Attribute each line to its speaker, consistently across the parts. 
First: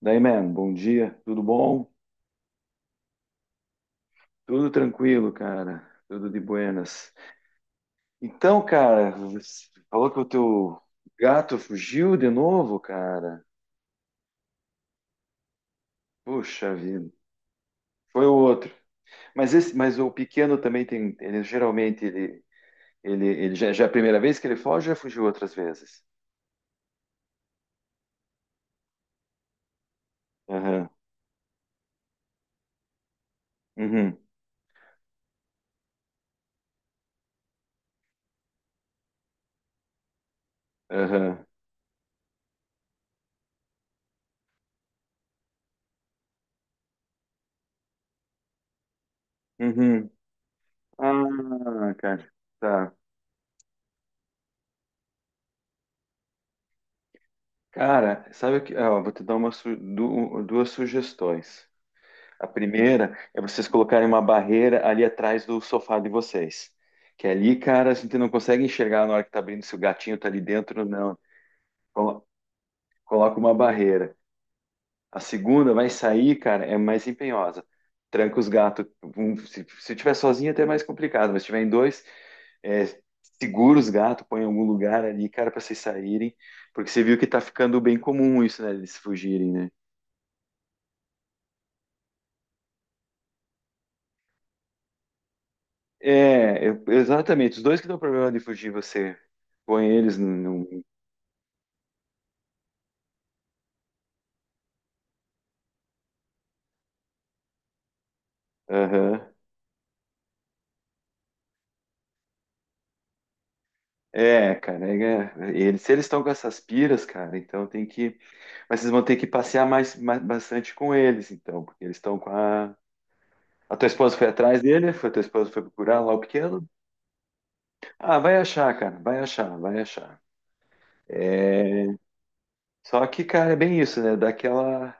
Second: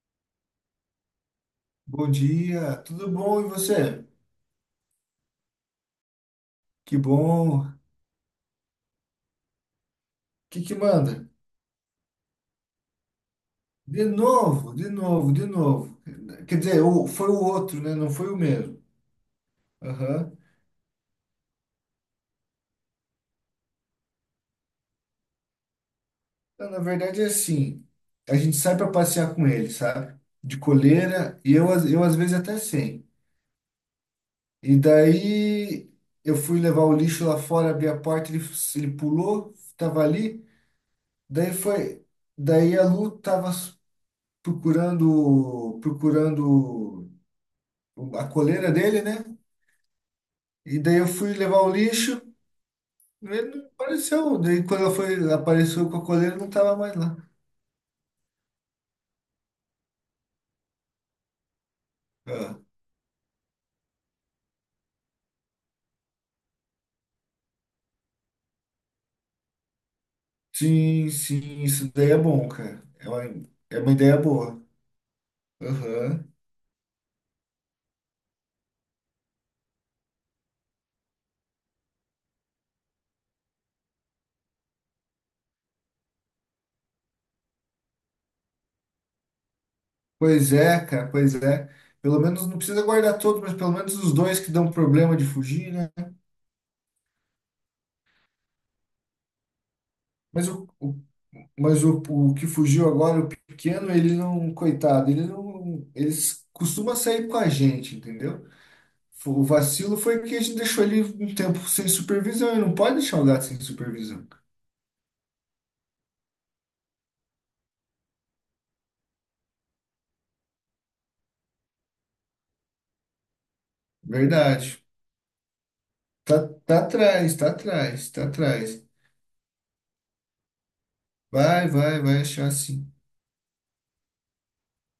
Speaker 1: Daí, man, bom dia, tudo bom?
Speaker 2: Bom dia, tudo bom e você?
Speaker 1: Tudo tranquilo, cara, tudo de
Speaker 2: Que
Speaker 1: buenas.
Speaker 2: bom. O
Speaker 1: Então, cara, você falou que o
Speaker 2: que que
Speaker 1: teu
Speaker 2: manda?
Speaker 1: gato fugiu de novo, cara.
Speaker 2: De novo, de novo, de novo. Quer
Speaker 1: Puxa
Speaker 2: dizer,
Speaker 1: vida,
Speaker 2: foi o outro, né? Não
Speaker 1: foi
Speaker 2: foi
Speaker 1: o
Speaker 2: o
Speaker 1: outro.
Speaker 2: mesmo.
Speaker 1: Mas o
Speaker 2: Aham.
Speaker 1: pequeno também tem, ele, ele já é a primeira vez que ele foge, ou já fugiu outras vezes.
Speaker 2: Não, na verdade é assim, a gente sai para passear com ele, sabe? De
Speaker 1: Aham,
Speaker 2: coleira e eu, eu às vezes até sem.
Speaker 1: uhum,
Speaker 2: E daí eu fui levar o lixo lá fora, abri a porta, ele, ele pulou, tava ali.
Speaker 1: aham,
Speaker 2: Daí foi, daí a Lu procurando, procurando a coleira dele, né?
Speaker 1: uhum.
Speaker 2: E daí eu fui levar o
Speaker 1: Ah,
Speaker 2: lixo,
Speaker 1: cara, tá.
Speaker 2: ele não apareceu. Daí quando ela foi, apareceu com a coleira, não tava mais lá.
Speaker 1: Cara, sabe o que? Ah, ó, vou te dar duas sugestões. A
Speaker 2: Ah,
Speaker 1: primeira é vocês colocarem uma barreira ali atrás do sofá de vocês. Que é ali, cara, a gente não consegue enxergar na hora que tá abrindo se o gatinho tá ali dentro ou
Speaker 2: sim,
Speaker 1: não.
Speaker 2: sim, isso daí é
Speaker 1: Colo-
Speaker 2: bom, cara.
Speaker 1: Coloca uma
Speaker 2: É uma
Speaker 1: barreira.
Speaker 2: ideia boa.
Speaker 1: A segunda vai
Speaker 2: Aham.
Speaker 1: sair, cara, é mais empenhosa. Tranca os gatos. Se tiver sozinho, até é mais complicado, mas se tiver em dois, é, segura os gatos, põe em algum lugar ali, cara, para vocês saírem. Porque você viu que tá ficando bem comum isso, né? Eles fugirem, né?
Speaker 2: Pois é, cara, pois é. Pelo menos não precisa guardar todos, mas pelo menos os dois que dão problema de fugir, né?
Speaker 1: É, exatamente. Os dois que dão problema de fugir, você põe eles
Speaker 2: Mas o,
Speaker 1: num.
Speaker 2: o- mas o que fugiu agora, o pequeno, ele não, coitado, ele não, eles costuma sair com a gente, entendeu?
Speaker 1: Aham.
Speaker 2: O vacilo foi que a gente deixou ele um tempo sem supervisão. E não pode deixar o gato sem supervisão.
Speaker 1: É, cara. Se eles estão com essas piras, cara, então tem que. Mas vocês vão ter que passear bastante com eles, então, porque eles estão com a. A tua esposa foi atrás
Speaker 2: Verdade.
Speaker 1: dele? Foi, a tua esposa foi procurar lá o
Speaker 2: Tá,
Speaker 1: pequeno?
Speaker 2: tá atrás, tá atrás,
Speaker 1: Ah,
Speaker 2: tá
Speaker 1: vai achar,
Speaker 2: atrás.
Speaker 1: cara. Vai achar, vai achar.
Speaker 2: Vai,
Speaker 1: É,
Speaker 2: vai, vai achar sim.
Speaker 1: só que, cara, é bem isso, né? Daquela.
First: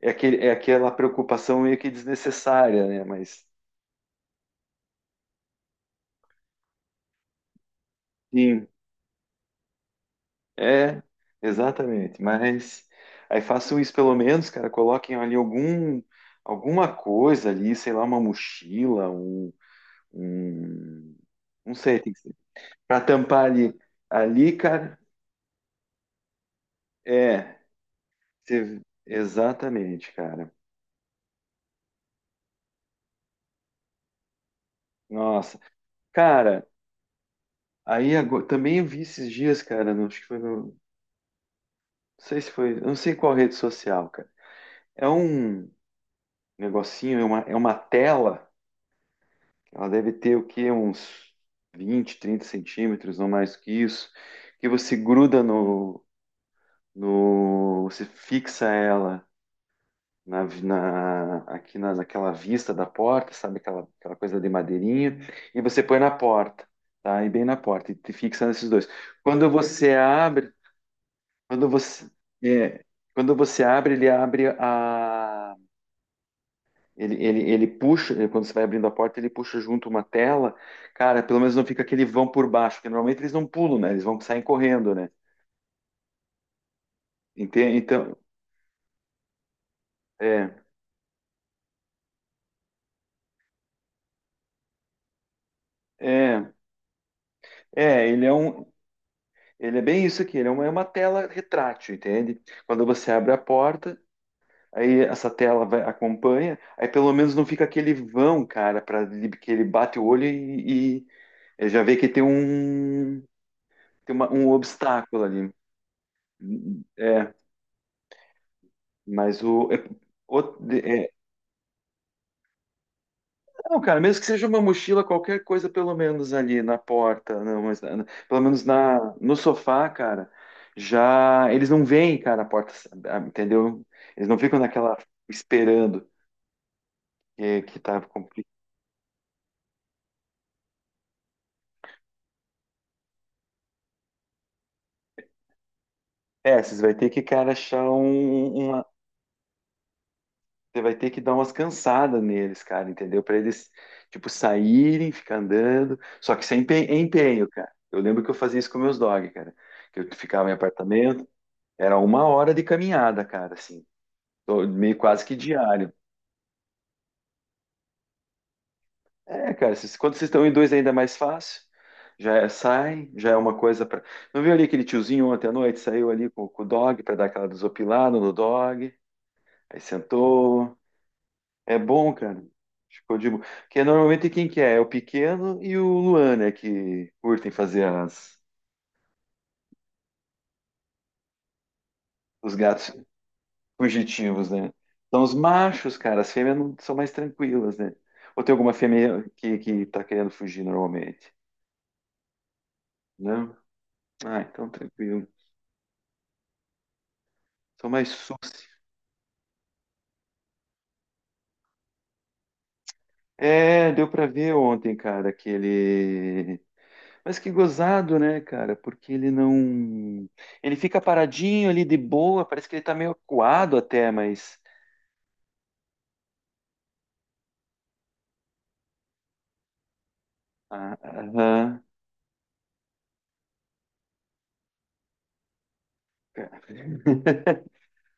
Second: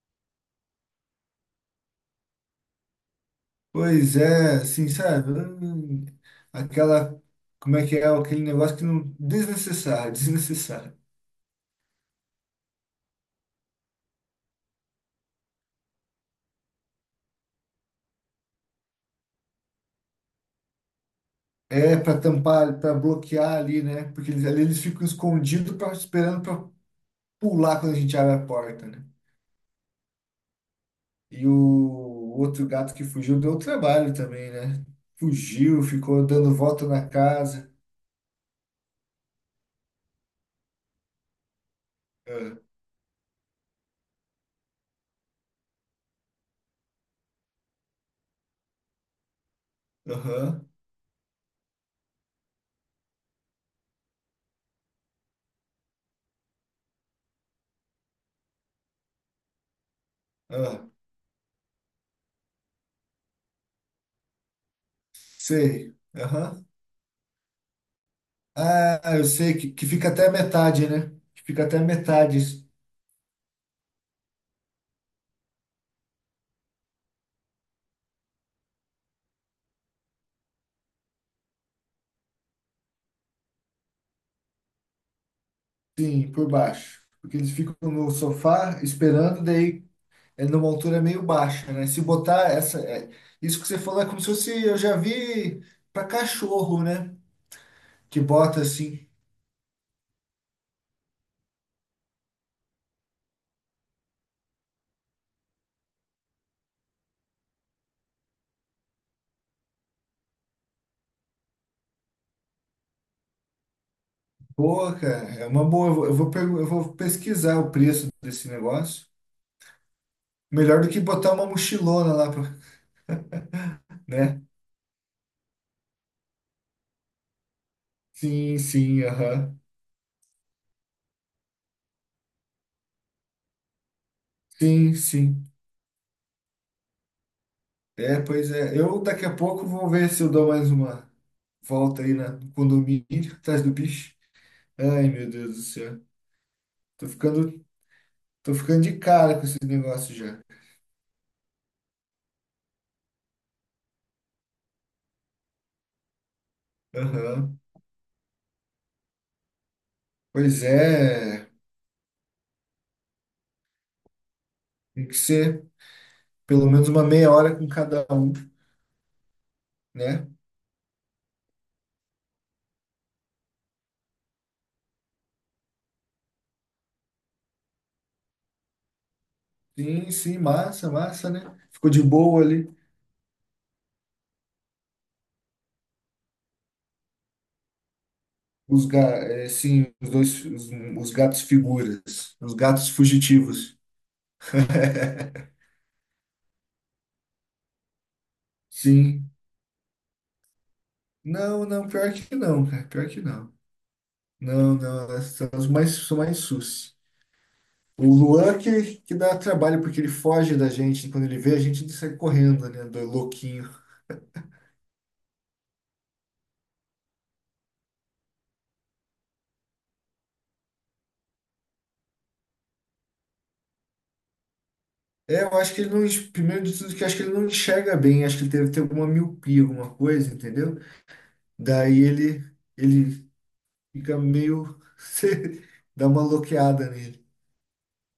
Speaker 1: É aquela preocupação meio que desnecessária, né? Mas.
Speaker 2: Pois é, assim, sabe? Aquela. Como é que é? Aquele
Speaker 1: Sim,
Speaker 2: negócio que não. Desnecessário, desnecessário.
Speaker 1: é, exatamente. Mas aí façam isso pelo menos, cara. Coloquem ali alguma coisa ali, sei lá, uma mochila, um, não
Speaker 2: É
Speaker 1: sei, tem
Speaker 2: para
Speaker 1: que ser.
Speaker 2: tampar, para
Speaker 1: Para tampar
Speaker 2: bloquear
Speaker 1: ali,
Speaker 2: ali, né? Porque eles,
Speaker 1: ali,
Speaker 2: ali eles
Speaker 1: cara.
Speaker 2: ficam escondidos, pra, esperando para
Speaker 1: É,
Speaker 2: pular quando a gente abre a porta, né?
Speaker 1: exatamente, cara.
Speaker 2: E o outro gato que fugiu deu trabalho também, né?
Speaker 1: Nossa,
Speaker 2: Fugiu, ficou dando
Speaker 1: cara.
Speaker 2: volta na casa.
Speaker 1: Aí agora, também eu vi esses dias, cara. Acho que foi no, não sei se
Speaker 2: Ah,
Speaker 1: foi, eu não sei qual rede social, cara. É um negocinho, é uma tela. Ela deve ter o
Speaker 2: aham,
Speaker 1: quê? Uns 20-30 centímetros, não mais que isso. Que você fixa ela
Speaker 2: ah,
Speaker 1: aqui naquela vista da porta, sabe aquela coisa de madeirinha, e você
Speaker 2: sei.
Speaker 1: põe na
Speaker 2: Aham.
Speaker 1: porta, tá? E bem na porta e te fixa nesses dois.
Speaker 2: Ah, eu
Speaker 1: Quando
Speaker 2: sei que
Speaker 1: você
Speaker 2: fica até a
Speaker 1: abre,
Speaker 2: metade, né? Que fica
Speaker 1: quando
Speaker 2: até a
Speaker 1: você,
Speaker 2: metade,
Speaker 1: é, quando você abre, ele abre a Ele, ele, ele puxa, quando você vai abrindo a porta, ele puxa junto uma tela. Cara, pelo menos não fica aquele vão por baixo, porque normalmente eles não pulam, né? Eles vão sair correndo, né?
Speaker 2: sim, por baixo. Porque eles ficam
Speaker 1: Entende?
Speaker 2: no
Speaker 1: Então,
Speaker 2: sofá esperando, daí é
Speaker 1: é,
Speaker 2: numa altura meio baixa, né? Se botar essa. Isso que você falou é como se fosse. Eu já vi pra
Speaker 1: é,
Speaker 2: cachorro, né? Que
Speaker 1: ele é
Speaker 2: bota assim.
Speaker 1: bem isso aqui, ele é uma tela retrátil, entende? Quando você abre a porta, aí essa tela vai, acompanha, aí pelo menos não fica aquele vão, cara, para que ele bate o olho e já vê que tem um
Speaker 2: Boa,
Speaker 1: obstáculo
Speaker 2: cara, é
Speaker 1: ali.
Speaker 2: uma boa. Eu vou, eu vou
Speaker 1: É,
Speaker 2: pesquisar o preço desse negócio.
Speaker 1: Mas o, é- o-
Speaker 2: Melhor do que
Speaker 1: é-
Speaker 2: botar uma mochilona lá, pra,
Speaker 1: não, cara, mesmo que
Speaker 2: né?
Speaker 1: seja uma mochila, qualquer coisa, pelo menos ali na porta, não, mas
Speaker 2: Sim, sim,
Speaker 1: no
Speaker 2: aham.
Speaker 1: sofá, cara, já eles não veem, cara, a porta, ah, entendeu? Eles não ficam
Speaker 2: Sim,
Speaker 1: naquela
Speaker 2: sim.
Speaker 1: esperando que tá
Speaker 2: É,
Speaker 1: complicado.
Speaker 2: pois é. Eu daqui a pouco vou ver se eu dou mais uma volta aí na, no condomínio, atrás do bicho. Ai, meu Deus do céu.
Speaker 1: É, vocês vai
Speaker 2: Tô
Speaker 1: ter que, cara,
Speaker 2: ficando, tô ficando de cara com esse negócio já.
Speaker 1: você vai ter que dar umas cansadas neles, cara, entendeu? Para eles, tipo, saírem, ficar andando, só que sem empenho,
Speaker 2: Aham.
Speaker 1: cara. Eu lembro que eu fazia isso com meus dog, cara que eu ficava em
Speaker 2: Pois
Speaker 1: apartamento.
Speaker 2: é.
Speaker 1: Era uma hora de caminhada, cara, assim. Tô meio
Speaker 2: Tem que
Speaker 1: quase que
Speaker 2: ser
Speaker 1: diário.
Speaker 2: pelo menos uma meia hora com cada um,
Speaker 1: É, cara, quando vocês
Speaker 2: né?
Speaker 1: estão em dois é ainda mais fácil. Já é uma coisa pra. Não viu ali aquele tiozinho ontem à noite? Saiu ali com o dog pra dar aquela desopilada no dog. Aí
Speaker 2: Sim, sim,
Speaker 1: sentou.
Speaker 2: massa, massa, né?
Speaker 1: É
Speaker 2: Ficou de
Speaker 1: bom, cara.
Speaker 2: boa ali.
Speaker 1: Ficou de boa. Porque normalmente quem que é? É o pequeno e o Luan, né? Que curtem fazer
Speaker 2: Sim, os dois, os gatos figuras,
Speaker 1: os
Speaker 2: os gatos
Speaker 1: gatos.
Speaker 2: fugitivos.
Speaker 1: fugitivos, né? Então, os machos, cara, as fêmeas são mais tranquilas, né? Ou tem alguma fêmea
Speaker 2: Sim.
Speaker 1: que tá querendo fugir normalmente?
Speaker 2: Não, não, pior que não, cara, pior que não.
Speaker 1: Não? Ah, então
Speaker 2: Não, não, elas
Speaker 1: tranquilo.
Speaker 2: são os mais, são mais sus.
Speaker 1: São
Speaker 2: O
Speaker 1: mais
Speaker 2: Luan
Speaker 1: suci.
Speaker 2: que dá trabalho, porque ele foge da gente. Quando ele vê, a gente ele sai correndo, né? Do louquinho.
Speaker 1: É, deu pra ver ontem, cara, aquele. Mas que gozado, né, cara? Porque ele não. Ele fica paradinho ali de boa, parece que ele tá meio acuado até, mas.
Speaker 2: É, eu acho que ele não. Primeiro de tudo, que eu acho que ele não enxerga bem. Acho que ele deve ter alguma miopia, alguma coisa, entendeu?
Speaker 1: Ah, aham.
Speaker 2: Daí ele, ele fica meio. Você dá uma bloqueada nele.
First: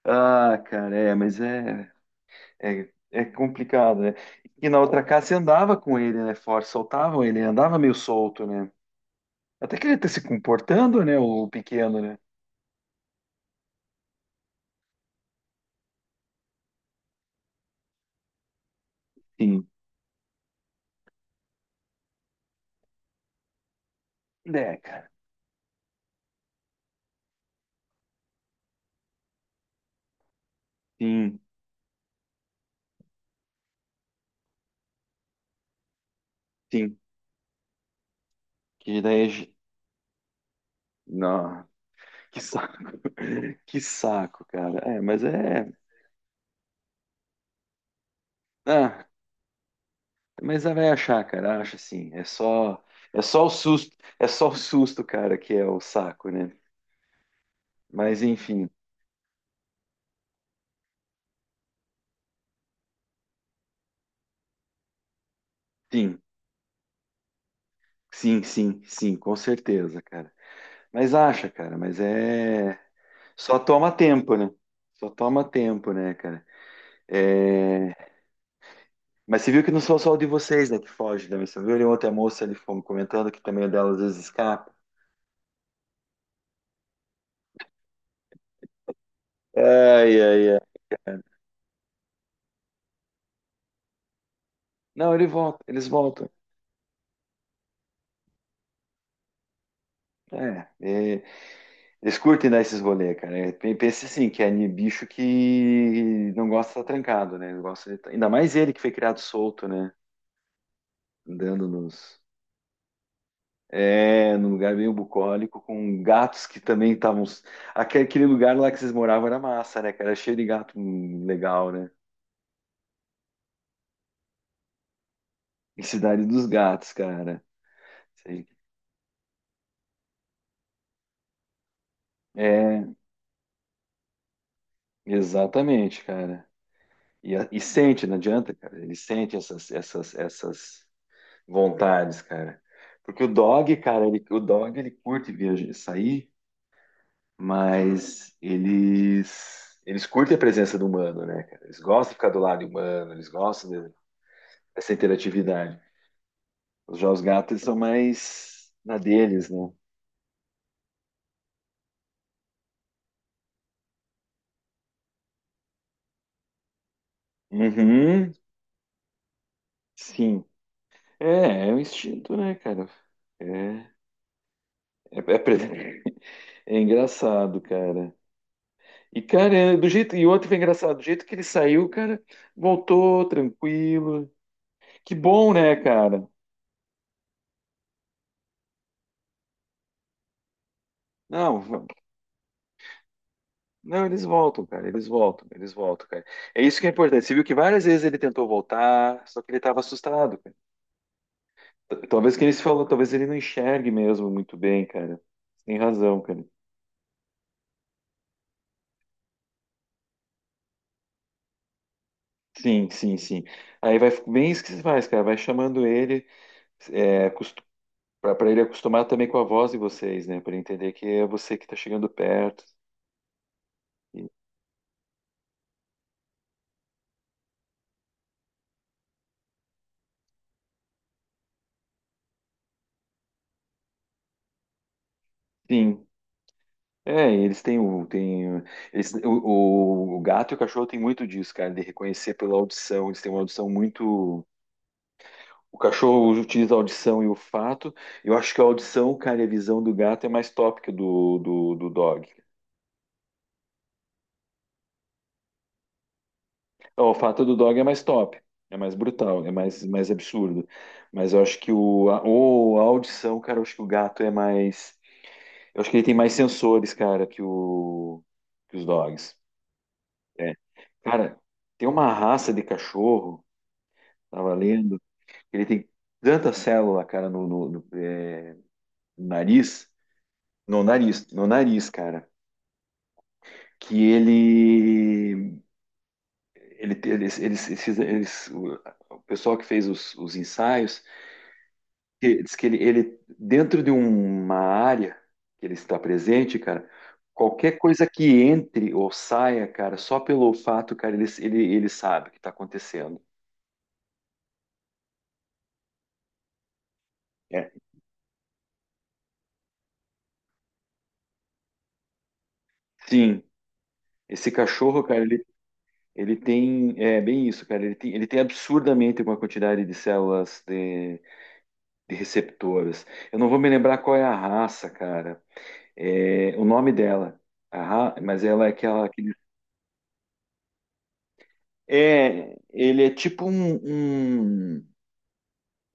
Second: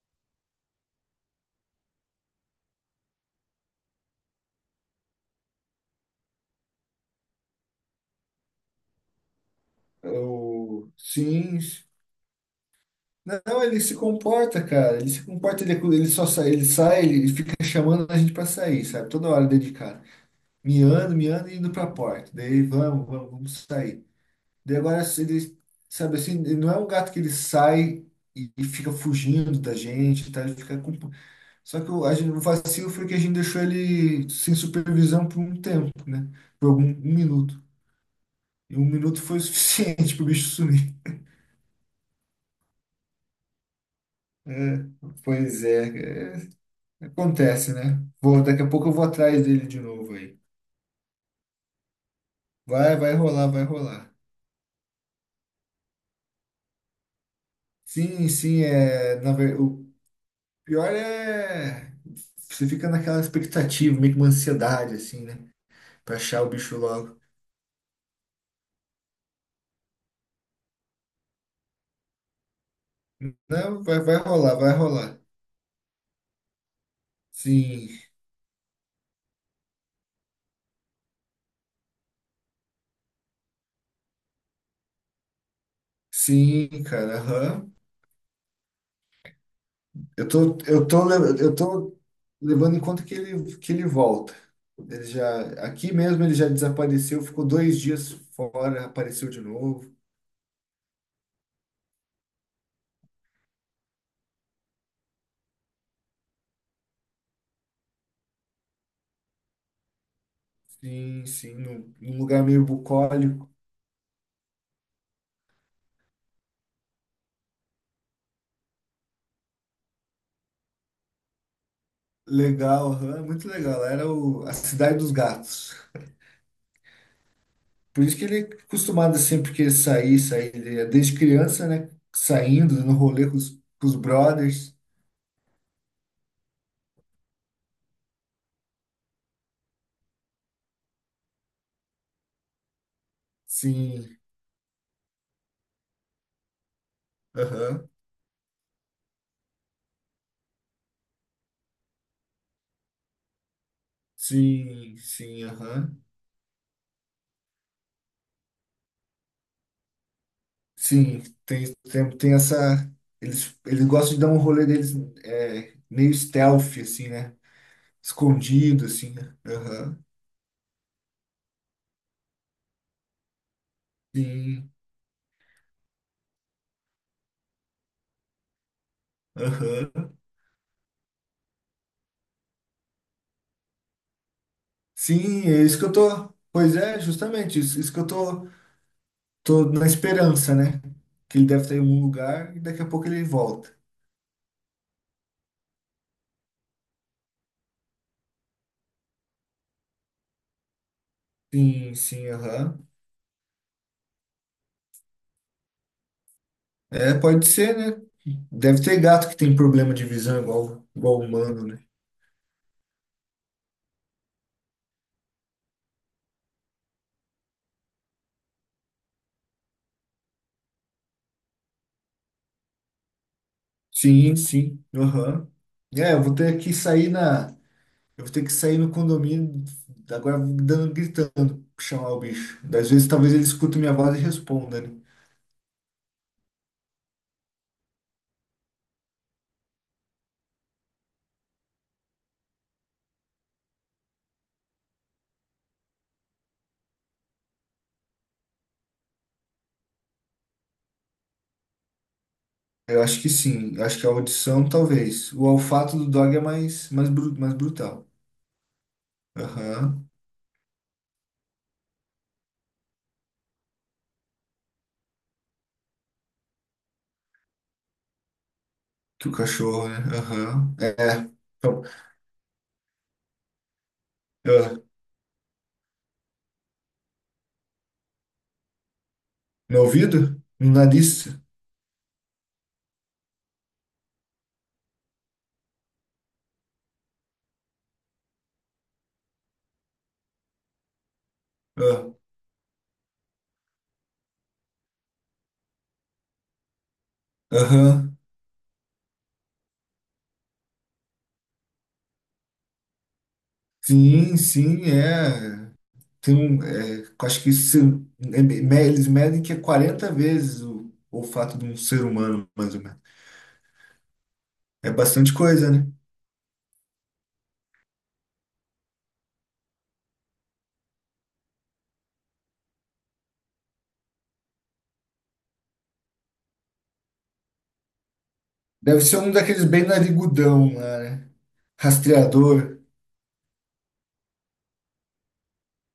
Speaker 1: Ah, cara, é, mas é. É complicado, né? E na outra casa você andava com ele, né? Forte, soltavam ele, andava meio solto, né? Até que ele tá
Speaker 2: É
Speaker 1: se
Speaker 2: O
Speaker 1: comportando, né? O
Speaker 2: Sims.
Speaker 1: pequeno, né?
Speaker 2: Não, ele se comporta, cara. Ele se comporta, ele só sai, ele fica chamando a gente pra sair, sabe? Toda hora
Speaker 1: Sim.
Speaker 2: dedicado. Miando, miando e indo pra porta. Daí vamos, vamos, vamos sair.
Speaker 1: É,
Speaker 2: Daí agora
Speaker 1: cara.
Speaker 2: ele, sabe assim, ele não é um gato que ele sai e fica fugindo da gente, tá? Ele fica com...
Speaker 1: Sim,
Speaker 2: Só que a gente, o vacilo foi que a gente deixou ele sem supervisão por um tempo, né? Por algum um
Speaker 1: sim.
Speaker 2: minuto. E um
Speaker 1: Que
Speaker 2: minuto
Speaker 1: daí.
Speaker 2: foi o suficiente pro bicho sumir.
Speaker 1: Não. Que saco. Que saco,
Speaker 2: É,
Speaker 1: cara. É, mas
Speaker 2: pois
Speaker 1: é.
Speaker 2: é, é, acontece, né? Vou, daqui a pouco eu vou
Speaker 1: Ah,
Speaker 2: atrás dele de novo aí.
Speaker 1: mas ela vai achar, cara. Acha sim. É só.
Speaker 2: Vai, vai
Speaker 1: É só
Speaker 2: rolar,
Speaker 1: o
Speaker 2: vai
Speaker 1: susto.
Speaker 2: rolar.
Speaker 1: É só o susto, cara, que é o saco, né? Mas
Speaker 2: Sim, sim,
Speaker 1: enfim.
Speaker 2: é, o pior é você fica naquela expectativa, meio que uma ansiedade assim, né? Pra
Speaker 1: Sim,
Speaker 2: achar o bicho logo.
Speaker 1: sim, sim, sim, com certeza, cara. Mas acha, cara, mas é. Só
Speaker 2: Não,
Speaker 1: toma
Speaker 2: vai, vai
Speaker 1: tempo, né?
Speaker 2: rolar, vai
Speaker 1: Só
Speaker 2: rolar.
Speaker 1: toma tempo, né, cara?
Speaker 2: Sim,
Speaker 1: É... Mas você viu que não sou só o de vocês, né, que foge também. Você viu ali ontem a moça ali comentando que também o dela às vezes escapa.
Speaker 2: sim, cara, aham.
Speaker 1: Ai,
Speaker 2: Eu
Speaker 1: ai, ai.
Speaker 2: tô, eu tô levando em conta que ele volta. Ele
Speaker 1: Não, ele
Speaker 2: já,
Speaker 1: volta, eles
Speaker 2: aqui mesmo
Speaker 1: voltam.
Speaker 2: ele já desapareceu, ficou dois dias fora, apareceu de novo.
Speaker 1: É, é, eles curtem dar esses rolê, cara. É, pense assim, que é bicho que não gosta de estar trancado, né? Não gosta de tá- Ainda mais ele que foi criado solto, né?
Speaker 2: Sim, sim,
Speaker 1: Andando
Speaker 2: num, num
Speaker 1: nos.
Speaker 2: lugar meio bucólico.
Speaker 1: É, num lugar meio bucólico, com gatos que também estavam. Aquele lugar lá que vocês moravam era massa, né, cara? Era cheio de gato legal, né?
Speaker 2: Legal, aham, é muito legal. Era a Cidade dos Gatos.
Speaker 1: Em Cidade dos Gatos, cara.
Speaker 2: Por isso que ele é
Speaker 1: Sei.
Speaker 2: acostumado sempre que ele sair, sair. Ele é desde criança, né?
Speaker 1: É,
Speaker 2: Saindo no rolê com os brothers.
Speaker 1: exatamente, cara. E sente, não adianta, cara. Ele sente essas vontades, cara. Porque o dog, cara,
Speaker 2: Sim,
Speaker 1: ele, o dog ele curte viajar, sair,
Speaker 2: aham.
Speaker 1: mas eles curtem a presença do humano, né, cara? Eles gostam de ficar do lado humano, eles gostam de, essa
Speaker 2: Sim, sim,
Speaker 1: interatividade.
Speaker 2: aham.
Speaker 1: Os jogos gatos são mais na deles, né?
Speaker 2: Sim, tem, tem, tem essa. Eles gostam de dar um rolê deles é, meio stealth, assim, né?
Speaker 1: Uhum,
Speaker 2: Escondido, assim, né? Aham.
Speaker 1: sim. É, é um instinto, né, cara? É,
Speaker 2: Sim,
Speaker 1: é, é pre- é engraçado, cara. E, cara, é do
Speaker 2: aham.
Speaker 1: jeito. E outro foi engraçado, do jeito que ele saiu, cara, voltou tranquilo. Que
Speaker 2: Sim,
Speaker 1: bom,
Speaker 2: é
Speaker 1: né,
Speaker 2: isso que eu
Speaker 1: cara?
Speaker 2: tô. Pois é, justamente, isso que eu tô, tô na esperança, né? Que ele
Speaker 1: Não,
Speaker 2: deve estar em algum lugar e daqui a pouco ele volta.
Speaker 1: não, eles voltam, cara. Eles voltam, cara. É isso que é importante. Você viu que várias vezes ele tentou voltar, só que ele tava assustado.
Speaker 2: Sim, sim,
Speaker 1: Talvez que ele se
Speaker 2: aham.
Speaker 1: falou, talvez ele não enxergue mesmo muito bem, cara. Tem razão, cara.
Speaker 2: É, pode ser, né? Deve ter gato que tem problema de visão igual, igual humano, né?
Speaker 1: Sim, sim, sim. Aí vai bem isso que você faz, cara. Vai chamando ele, é, para ele acostumar também com a voz de vocês, né? Para ele entender que é você que tá chegando perto. E-
Speaker 2: Sim, sim, aham. É, eu vou ter que sair na. Eu vou ter que sair no condomínio, agora dando, gritando, chamar o bicho. Às vezes, talvez ele escute minha voz e responda, né?
Speaker 1: Sim. É, e eles têm o, tem, eles, o gato e o cachorro têm muito disso, cara, de reconhecer pela audição. Eles têm uma audição muito. O cachorro utiliza a audição e o fato. Eu acho que a audição, cara, e a visão do gato é mais top que do dog.
Speaker 2: Eu acho que sim, eu acho que a audição, talvez. O olfato do dog é mais, mais,
Speaker 1: O fato
Speaker 2: mais
Speaker 1: do dog é mais
Speaker 2: brutal.
Speaker 1: top, é mais brutal, é mais,
Speaker 2: Aham.
Speaker 1: mais absurdo. Mas eu acho que a audição, cara, eu acho que o gato é mais. Eu acho que ele tem mais sensores, cara, que os
Speaker 2: Que o
Speaker 1: dogs.
Speaker 2: cachorro, né?
Speaker 1: É.
Speaker 2: Aham. É. É.
Speaker 1: Cara,
Speaker 2: Então,
Speaker 1: tem uma raça de cachorro, tava
Speaker 2: ah,
Speaker 1: lendo, que ele tem tanta célula, cara, no
Speaker 2: no
Speaker 1: nariz,
Speaker 2: ouvido? No
Speaker 1: no
Speaker 2: nariz?
Speaker 1: nariz, no nariz, cara, que ele, eles- o pessoal que fez os ensaios
Speaker 2: Ah,
Speaker 1: diz que dentro de uma área que ele está presente, cara, qualquer coisa
Speaker 2: aham,
Speaker 1: que entre ou saia, cara, só pelo fato, cara, ele sabe o que está acontecendo.
Speaker 2: sim, sim, é. Tem um, é, eu acho que
Speaker 1: É.
Speaker 2: é- me- eles medem que é 40 vezes o olfato de um ser humano, mais ou menos.
Speaker 1: Sim, esse
Speaker 2: É
Speaker 1: cachorro, cara,
Speaker 2: bastante coisa, né?
Speaker 1: é bem isso, cara, ele tem absurdamente uma quantidade de células de receptoras. Eu não vou me lembrar qual é a raça, cara, o nome dela, a mas ela é
Speaker 2: Deve
Speaker 1: aquela
Speaker 2: ser um
Speaker 1: que...
Speaker 2: daqueles bem narigudão lá, né?
Speaker 1: É,
Speaker 2: Rastreador.
Speaker 1: ele é tipo um, um-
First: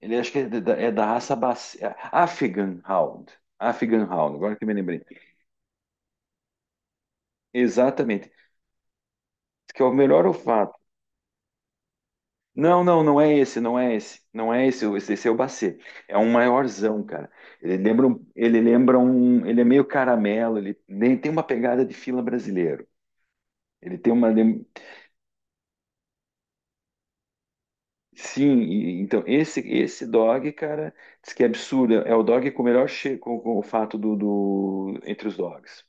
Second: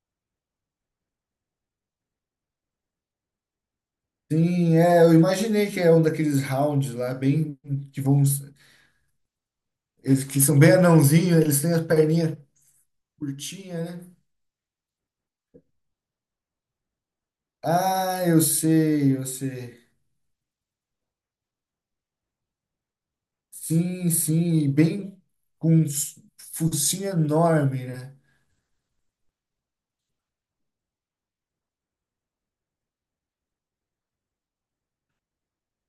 Speaker 1: Ele acho que é da raça Baci... Afghan Hound. Afghan Hound, agora que me
Speaker 2: Sim,
Speaker 1: lembrei.
Speaker 2: é, eu imaginei que é um daqueles rounds lá, bem que vão.
Speaker 1: Exatamente. Que é o melhor
Speaker 2: Eles que são bem
Speaker 1: olfato.
Speaker 2: anãozinhos, eles têm as perninhas
Speaker 1: Não, não, não é esse, não
Speaker 2: curtinhas,
Speaker 1: é
Speaker 2: né?
Speaker 1: esse. Não é esse, esse é o Bacê. É um maiorzão, cara. Ele lembra,
Speaker 2: Ah,
Speaker 1: um-
Speaker 2: eu
Speaker 1: ele lembra
Speaker 2: sei, eu
Speaker 1: um. Ele é
Speaker 2: sei.
Speaker 1: meio caramelo, ele tem uma pegada de fila brasileiro. Ele
Speaker 2: Sim,
Speaker 1: tem uma.
Speaker 2: sim, e bem com um focinho enorme, né?
Speaker 1: Sim, então esse dog, cara, diz que é absurdo. É o dog com o melhor com o fato entre os dogs.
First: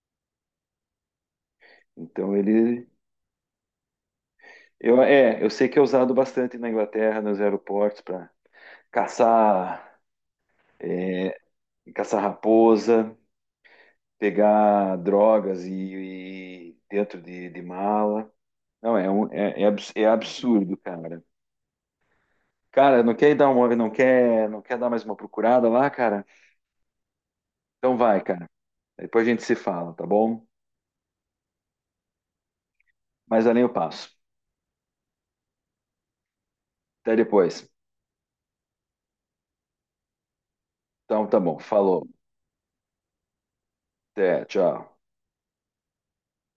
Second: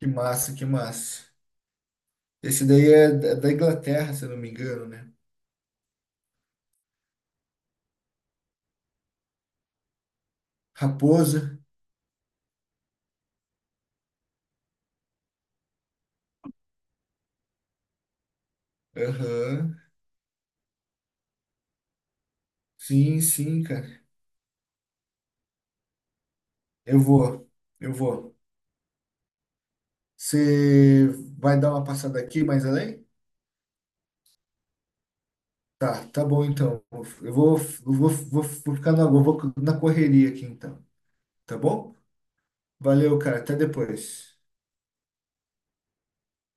Speaker 2: Que massa, que massa.
Speaker 1: Então
Speaker 2: Esse
Speaker 1: ele
Speaker 2: daí é da Inglaterra, se eu não me engano,
Speaker 1: Eu,
Speaker 2: né?
Speaker 1: é, eu sei que é usado bastante na Inglaterra, nos aeroportos, para caçar, é,
Speaker 2: Raposa.
Speaker 1: caçar raposa, pegar drogas e dentro de mala. Não,
Speaker 2: Aham.
Speaker 1: é absurdo, cara. Cara, não
Speaker 2: Sim,
Speaker 1: quer ir
Speaker 2: sim,
Speaker 1: não
Speaker 2: cara.
Speaker 1: quer, não quer dar mais uma procurada lá, cara?
Speaker 2: Eu vou, eu
Speaker 1: Então vai,
Speaker 2: vou.
Speaker 1: cara. Depois a gente se fala, tá bom?
Speaker 2: Você vai dar uma passada aqui mais além?
Speaker 1: Mas além eu passo.
Speaker 2: Tá, tá bom então.
Speaker 1: Até
Speaker 2: Eu vou,
Speaker 1: depois.
Speaker 2: eu vou, vou, vou ficar na, eu vou na correria aqui então,
Speaker 1: Então tá
Speaker 2: tá
Speaker 1: bom.
Speaker 2: bom?
Speaker 1: Falou.
Speaker 2: Valeu, cara. Até depois.
Speaker 1: Até, tchau.